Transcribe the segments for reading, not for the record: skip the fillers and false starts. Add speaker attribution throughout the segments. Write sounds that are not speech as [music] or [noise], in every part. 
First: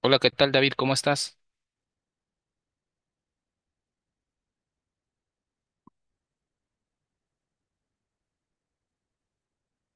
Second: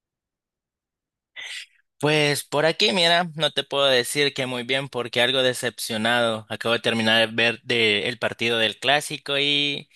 Speaker 1: Hola, ¿qué tal, David? ¿Cómo estás?
Speaker 2: Pues por aquí, mira, no te puedo decir que muy bien porque algo decepcionado. Acabo de terminar de ver el partido del clásico y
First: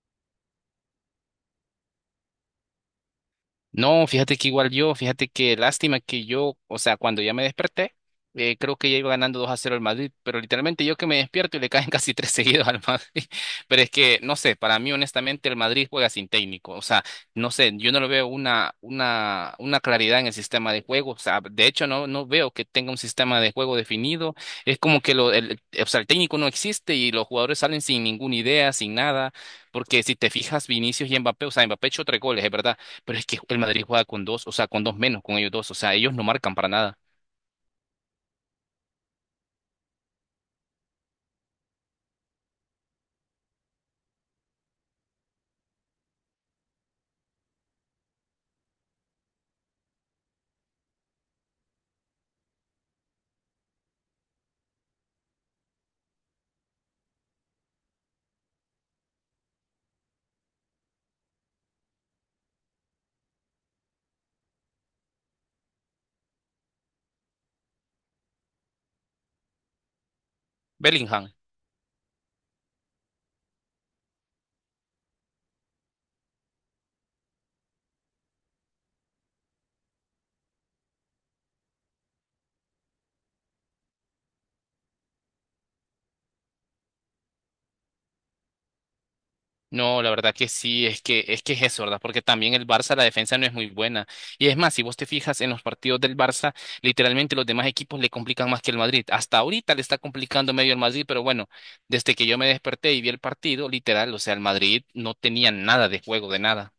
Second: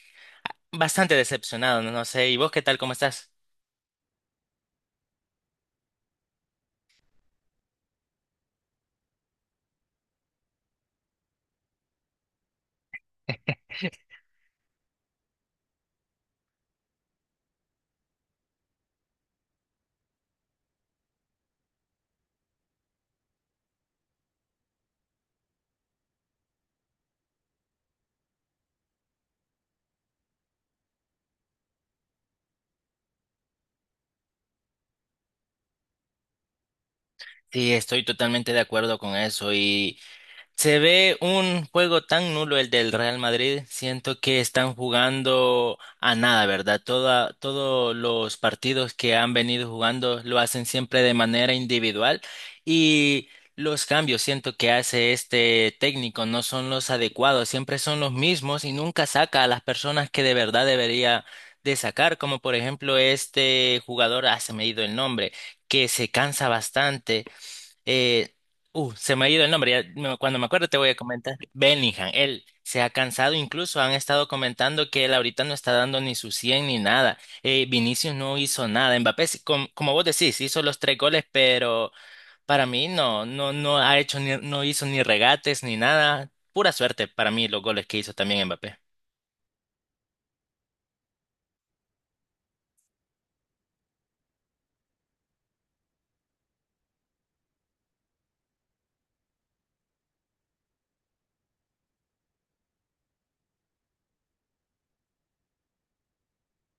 Speaker 2: bastante decepcionado, no sé. ¿Y vos qué tal? ¿Cómo estás?
Speaker 1: No, fíjate que igual yo, fíjate que lástima que yo, o sea, cuando ya me desperté, creo que ya iba ganando 2-0 el Madrid, pero literalmente yo que me despierto y le caen [laughs] casi tres seguidos al Madrid. [laughs] Pero es que, no sé, para mí honestamente el Madrid juega sin técnico, o sea, no sé, yo no le veo una claridad en el sistema de juego, o sea, de hecho no veo que tenga un sistema de juego definido, es como que o sea, el técnico no existe y los jugadores salen sin ninguna idea, sin nada, porque si te fijas, Vinicius y Mbappé, o sea, Mbappé echó tres goles, es verdad, pero es que el Madrid juega con dos, o sea, con dos menos, con ellos dos, o sea, ellos no marcan para nada.
Speaker 2: Sí, estoy totalmente de acuerdo con eso. Y Se ve un juego tan nulo el del Real Madrid. Siento que están jugando a nada, ¿verdad? Todos los partidos que han venido jugando lo hacen siempre de manera individual, y los cambios siento que hace este técnico no son los adecuados, siempre son los mismos y nunca saca a las personas que de verdad debería de sacar, como por ejemplo este jugador, ah, se me ha ido el nombre, que se cansa bastante. eh, Se me ha ido el nombre, ya cuando me acuerdo te voy a
Speaker 1: Bellingham.
Speaker 2: comentar. Bellingham, él se ha cansado, incluso han estado comentando que él ahorita no está dando ni su 100 ni nada. Vinicius no hizo nada. Mbappé, sí, como vos decís, hizo los tres goles, pero para mí no ha hecho ni, no hizo ni regates ni nada. Pura suerte para mí los goles que hizo también Mbappé.
Speaker 1: No, la verdad que sí, es que es eso, ¿verdad? Porque también el Barça, la defensa no es muy buena. Y es más, si vos te fijas en los partidos del Barça, literalmente los demás equipos le complican más que el Madrid. Hasta ahorita le está complicando medio el Madrid, pero bueno, desde que yo me desperté y vi el partido, literal, o sea, el Madrid no tenía nada de juego, de nada.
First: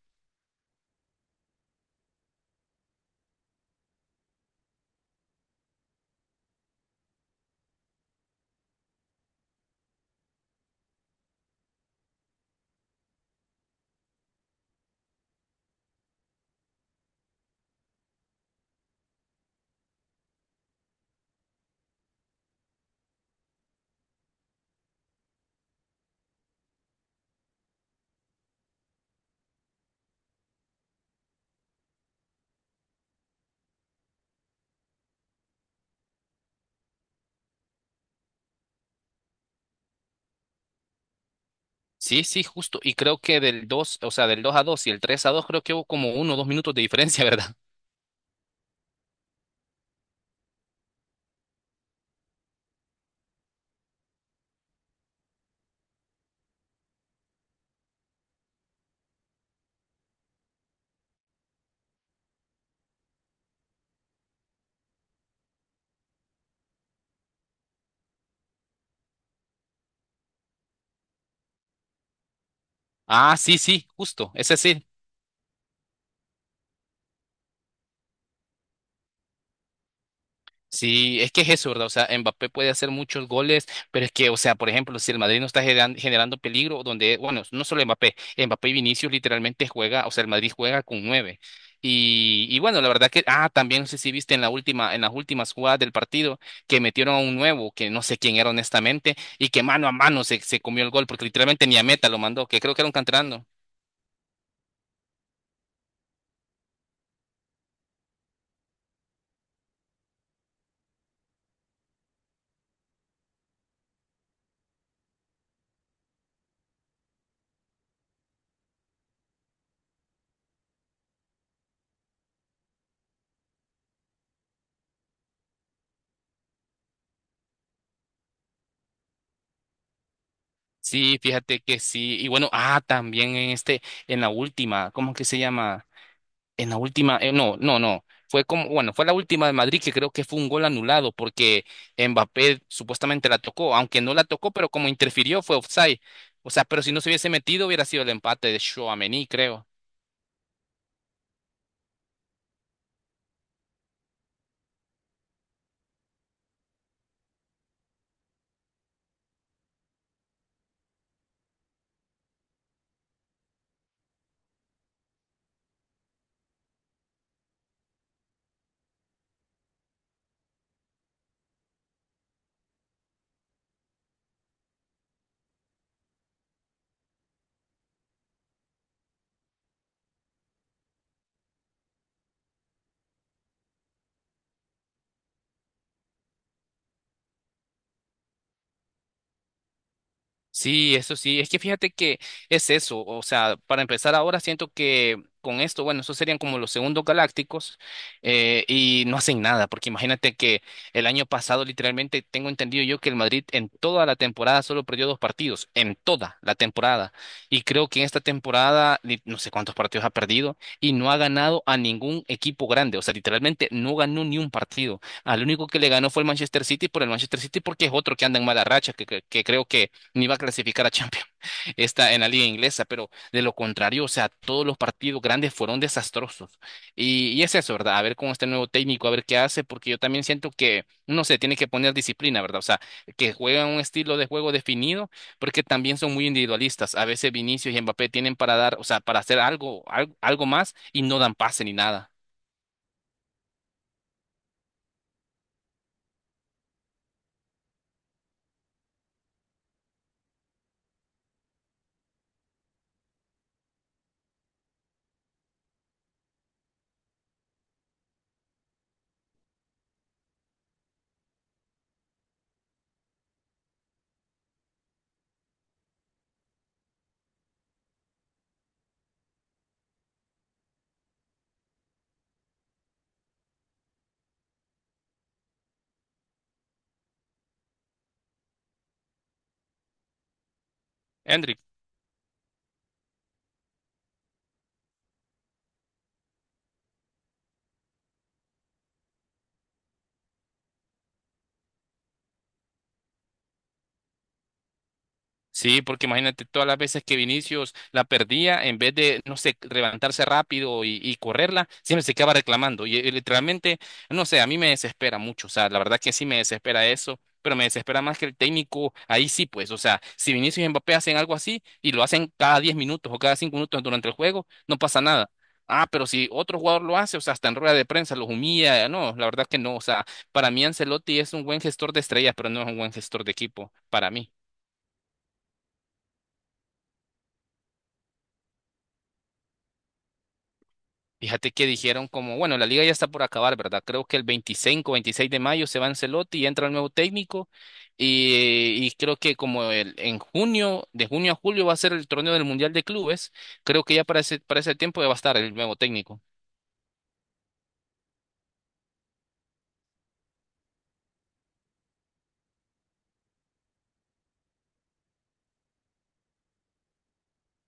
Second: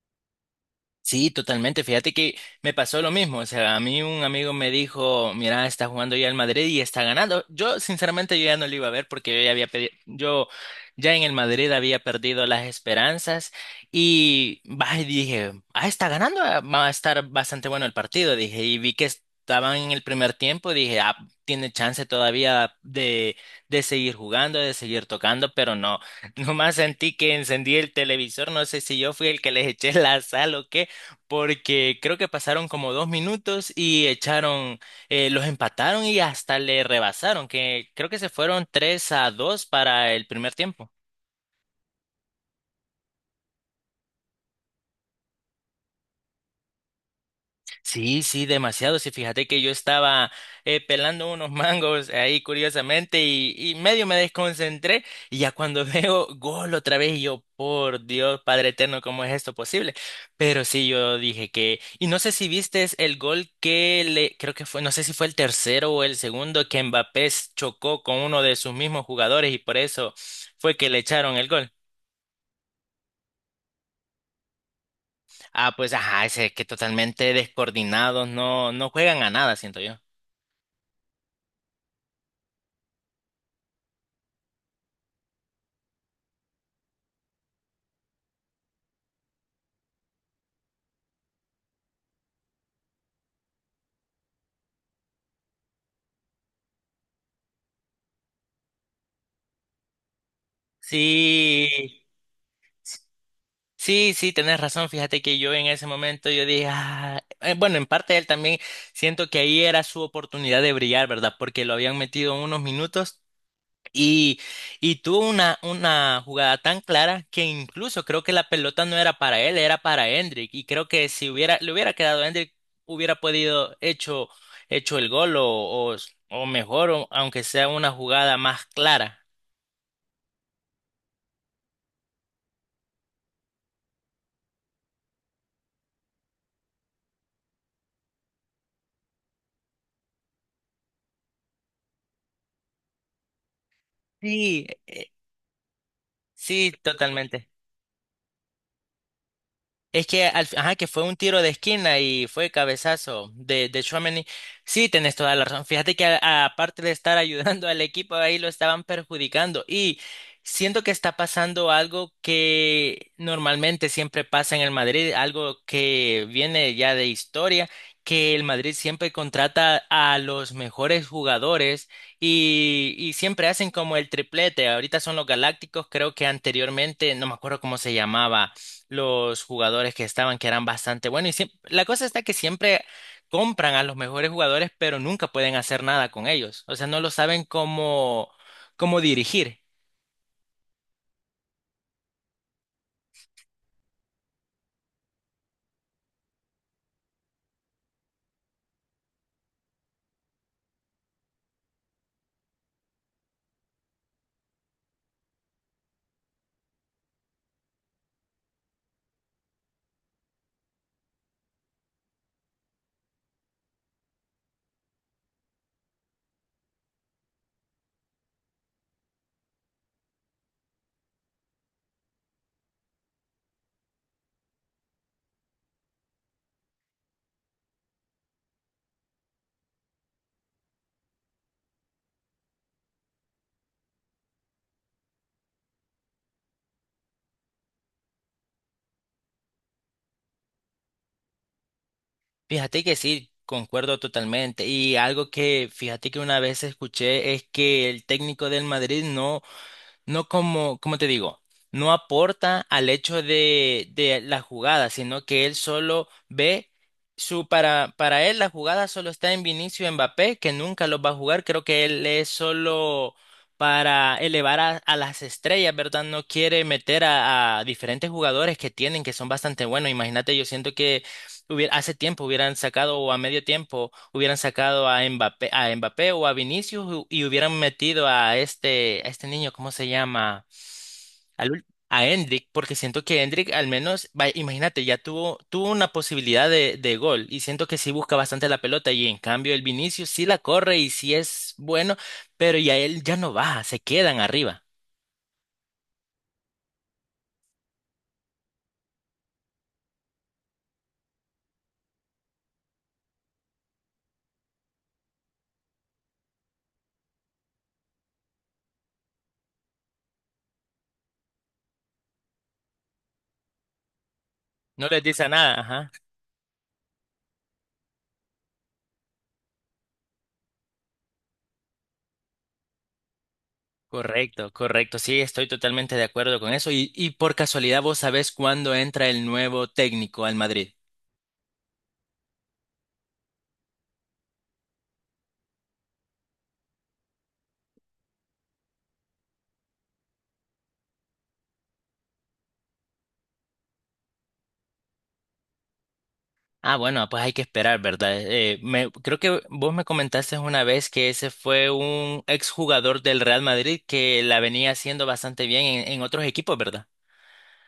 Speaker 2: Sí, totalmente. Fíjate que me pasó lo mismo. O sea, a mí un amigo me dijo, mira, está jugando ya el Madrid y está ganando. Yo, sinceramente, yo ya no lo iba a ver porque yo ya había yo ya en el Madrid había perdido las esperanzas y bah, y dije, ah, está ganando, ah, va a estar bastante bueno el partido. Dije, y vi que estaban en el primer tiempo, dije, ah, tiene chance todavía de seguir jugando, de seguir tocando, pero no. [laughs] Nomás sentí que encendí el televisor, no sé si yo fui el que les eché la sal o qué, porque creo que pasaron como dos minutos y echaron, los empataron y hasta le rebasaron, que creo que se fueron 3 a 2 para el primer tiempo.
Speaker 1: Sí, sí, justo. Y creo que del 2, o sea, del 2-2 y el 3-2 creo que hubo como 1 o 2 minutos de diferencia, [laughs] ¿verdad?
Speaker 2: Sí, sí, demasiado. Sí, fíjate que yo estaba pelando unos mangos ahí curiosamente y medio me desconcentré, y ya cuando [laughs] veo gol otra vez y yo, por Dios, Padre Eterno, ¿cómo es esto posible? Pero sí, yo dije que, y no sé si viste el gol que le, creo que fue, no sé si fue el tercero o el segundo, que Mbappé chocó con uno de sus mismos jugadores y por eso fue que le echaron el gol.
Speaker 1: Ah, sí, sí, justo. Ese sí.
Speaker 2: Ah, pues ajá, ese que totalmente descoordinados, no, no juegan a nada, siento yo.
Speaker 1: Sí, es que es eso, ¿verdad? O sea, Mbappé puede hacer muchos goles, pero es que, o sea, por ejemplo, si el Madrid no está generando peligro, donde, bueno, no solo Mbappé, Mbappé y Vinicius literalmente juega, o sea, el Madrid juega con nueve. Y bueno, la verdad que, también no sé si viste en las últimas jugadas del partido que metieron a un nuevo, que no sé quién era honestamente, y que mano a mano se comió el gol, porque
Speaker 2: Sí,
Speaker 1: literalmente ni a meta lo mandó, que creo que era un canterano.
Speaker 2: sí, sí, tenés razón. Fíjate que yo en ese momento yo dije, "Ah", bueno, en parte él también siento que ahí era su oportunidad de brillar, ¿verdad? Porque lo habían metido unos minutos y, y tuvo una jugada tan clara que incluso creo que la pelota no era para él, era para Hendrik. Y creo que si hubiera, le hubiera quedado a Hendrik, hubiera podido hecho el gol o, o mejor, aunque sea una jugada más clara.
Speaker 1: Sí, fíjate que sí. Y bueno, también en la última, ¿cómo que se llama? En la última, no, no, no. Fue como, bueno, fue la última de Madrid que creo que fue un gol anulado porque Mbappé supuestamente la tocó, aunque no la tocó,
Speaker 2: Sí,
Speaker 1: pero como interfirió fue offside. O sea,
Speaker 2: sí,
Speaker 1: pero si no se hubiese
Speaker 2: totalmente.
Speaker 1: metido hubiera sido el empate de Tchouaméni, creo.
Speaker 2: Es que, al ajá, que fue un tiro de esquina y fue cabezazo de Tchouaméni. Sí, tenés toda la razón. Fíjate que aparte de estar [laughs] ayudando al equipo, ahí lo estaban perjudicando. Y siento que está pasando algo que normalmente siempre pasa en el Madrid, algo que viene ya de historia, que el Madrid siempre contrata a los mejores jugadores, y siempre hacen como el triplete. Ahorita son los Galácticos, creo que anteriormente no me acuerdo cómo se llamaba los jugadores que estaban, que eran bastante buenos. Y la cosa está que siempre compran a los mejores jugadores, pero nunca pueden hacer nada con ellos. O sea, no lo saben cómo dirigir.
Speaker 1: Sí, eso sí, es que fíjate que es eso, o sea, para empezar ahora siento que con esto, bueno, esos serían como los segundos galácticos, y no hacen nada, porque imagínate que el año pasado literalmente tengo entendido yo que el Madrid en toda la temporada solo perdió dos partidos, en toda la temporada, y creo que en esta temporada no sé cuántos partidos ha perdido y no ha ganado a ningún equipo grande, o sea, literalmente no ganó ni un partido, al único que le ganó fue el Manchester City por el Manchester City porque es otro que anda en mala racha, que creo que ni va a clasificar a Champions, [laughs] está en la liga inglesa, pero de lo contrario, o sea, todos los partidos grandes fueron desastrosos. Y es eso, ¿verdad? A ver con este nuevo técnico, a ver qué hace, porque yo también siento que no se tiene que poner disciplina, ¿verdad? O sea, que juegan un estilo de juego definido, porque también son muy individualistas. A veces Vinicius y Mbappé tienen para dar, o sea, para hacer algo, algo, algo más y no dan pase ni nada.
Speaker 2: Fíjate que sí, concuerdo totalmente. Y algo que fíjate que una vez escuché es que el técnico del Madrid no. No como, como te digo, no aporta al hecho de la jugada, sino que él solo ve su, para él la jugada solo está en Vinicius y Mbappé, que nunca los va a jugar. Creo que él es solo para elevar a las estrellas, ¿verdad? No quiere meter a diferentes jugadores que tienen, que son bastante buenos. Imagínate, yo siento que hubiera, hace tiempo hubieran sacado o a medio tiempo hubieran sacado a Mbappé o a Vinicius, y hubieran metido a este niño, ¿cómo se llama? Al
Speaker 1: Hendrik.
Speaker 2: ul- a Endrick, porque siento que Endrick al menos, imagínate, ya tuvo, tuvo una posibilidad de gol, y siento que sí busca bastante la pelota, y en cambio el Vinicius sí la corre y sí es bueno, pero ya él ya no baja, se quedan arriba.
Speaker 1: Sí, porque imagínate todas las veces que Vinicius la perdía, en vez de, no sé, levantarse rápido y correrla, siempre se acaba reclamando. Y literalmente, no sé, a mí me desespera mucho. O sea, la verdad que sí me desespera eso, pero me desespera más que el técnico. Ahí sí, pues, o sea, si Vinicius y Mbappé hacen algo así y lo hacen cada 10 minutos o cada 5 minutos durante el juego, no
Speaker 2: No les
Speaker 1: pasa
Speaker 2: dice
Speaker 1: nada.
Speaker 2: nada,
Speaker 1: Ah,
Speaker 2: ajá.
Speaker 1: pero si otro jugador lo hace, o sea, hasta en rueda de prensa los humilla. No, la verdad que no. O sea, para mí Ancelotti es un buen gestor de estrellas, pero no es un buen gestor de equipo, para mí.
Speaker 2: Correcto, correcto. Sí, estoy totalmente de acuerdo con eso. Y por casualidad, ¿vos sabés cuándo entra el nuevo técnico al Madrid?
Speaker 1: Fíjate que dijeron como, bueno, la liga ya está por acabar, ¿verdad? Creo que el 25-26 de mayo se va Ancelotti y entra el nuevo técnico y creo que en junio, de junio a julio va a ser el torneo del Mundial de Clubes, creo que ya para ese tiempo ya va a estar el nuevo técnico.
Speaker 2: Ah, bueno, pues hay que esperar, ¿verdad? Creo que vos me comentaste una vez que ese fue un exjugador del Real Madrid que la venía haciendo bastante bien en otros equipos, ¿verdad?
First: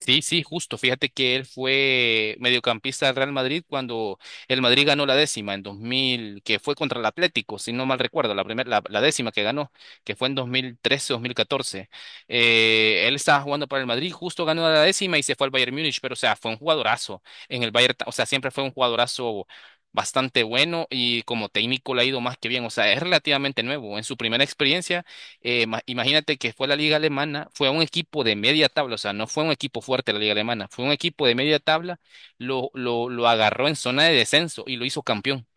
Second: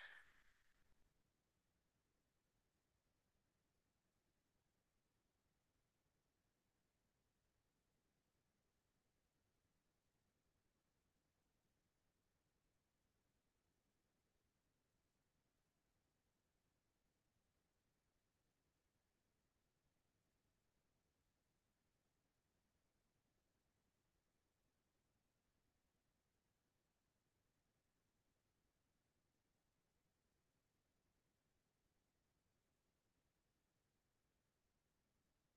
Speaker 1: Sí, sí, justo. Fíjate que él fue mediocampista del Real Madrid cuando el Madrid ganó la décima en 2000, que fue contra el Atlético, si no mal recuerdo, la primera, la décima que ganó, que fue en 2013-2014. Él estaba jugando para el Madrid, justo ganó la décima y se fue al Bayern Múnich, pero o sea, fue un jugadorazo en el Bayern, o sea, siempre fue un jugadorazo bastante bueno y como técnico le ha ido más que bien, o sea, es relativamente nuevo. En su primera experiencia imagínate que fue la liga alemana, fue un equipo de media tabla, o sea, no fue un equipo fuerte la liga alemana, fue un equipo de media tabla, lo agarró en zona de descenso y lo hizo campeón.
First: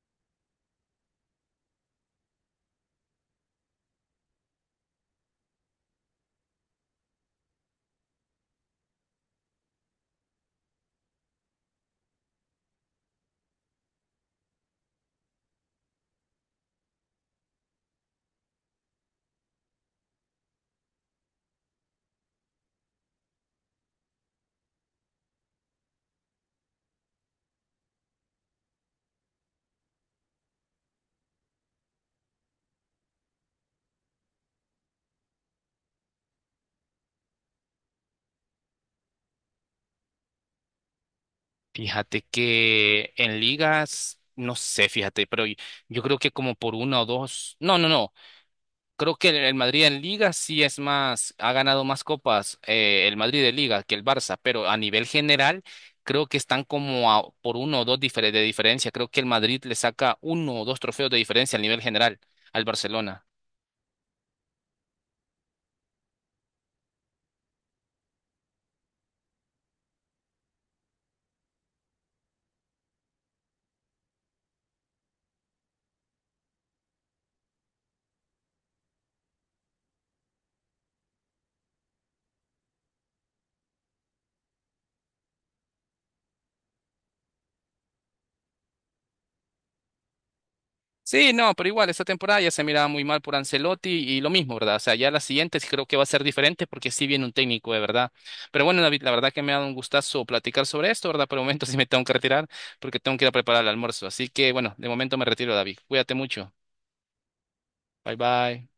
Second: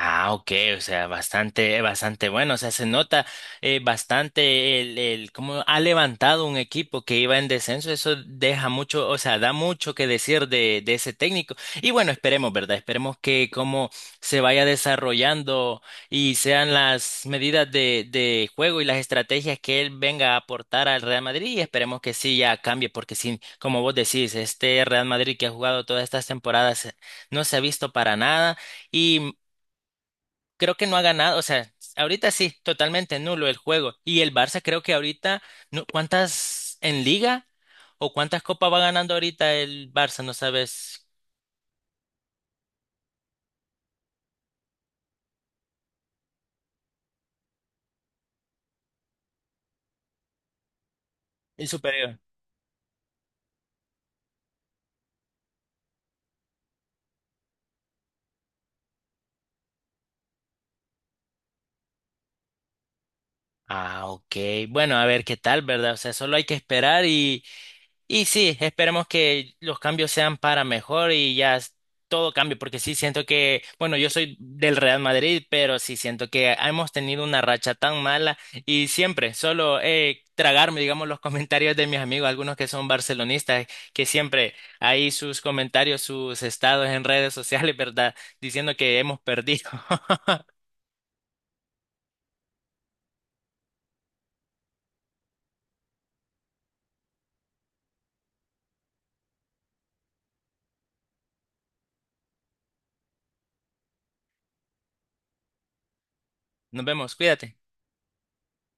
Speaker 2: Ah, ok, o sea, bastante, bastante bueno, o sea, se nota bastante el cómo ha levantado un equipo que iba en descenso, eso deja mucho, o sea, da mucho que decir de ese técnico. Y bueno, esperemos, ¿verdad? Esperemos que cómo se vaya desarrollando, y sean las medidas de juego y las estrategias que él venga a aportar al Real Madrid, y esperemos que sí ya cambie, porque sí, como vos decís, este Real Madrid que ha jugado todas estas temporadas no se ha visto para nada. Y creo que no ha ganado, o sea, ahorita sí, totalmente nulo el juego. Y el Barça creo que ahorita, ¿cuántas en liga o cuántas copas va ganando ahorita el Barça? No sabes.
Speaker 1: Fíjate que en ligas, no sé, fíjate, pero yo creo que como por una o dos, no, no, no. Creo que el Madrid en Liga sí es más, ha
Speaker 2: El
Speaker 1: ganado más
Speaker 2: superior.
Speaker 1: copas, el Madrid de Liga que el Barça, pero a nivel general creo que están como por uno o dos de diferencia. Creo que el Madrid le saca uno o dos trofeos de diferencia a nivel general al Barcelona.
Speaker 2: Ah, ok. Bueno, a ver qué tal, ¿verdad? O sea, solo hay que esperar. Y sí, esperemos que los cambios sean para mejor y ya todo cambie, porque sí siento que, bueno, yo soy del Real Madrid, pero sí siento que hemos tenido una racha tan mala, y siempre solo tragarme, digamos, los [laughs] comentarios de mis amigos, algunos que son barcelonistas, que siempre hay sus comentarios, sus estados en redes sociales, [laughs] ¿verdad? Diciendo que hemos perdido. [laughs]
Speaker 1: Sí, no, pero igual, esta temporada ya se miraba muy mal por Ancelotti y lo mismo, ¿verdad? O sea, ya las siguientes creo que va a ser diferente porque sí viene un técnico, de verdad. Pero bueno, David, la verdad que me ha dado un gustazo platicar sobre esto, ¿verdad? Por el momento [laughs] sí me tengo que retirar porque tengo que ir a preparar el almuerzo. Así que bueno, de momento me retiro, David. Cuídate mucho.
Speaker 2: Nos vemos, cuídate.
Speaker 1: Bye bye.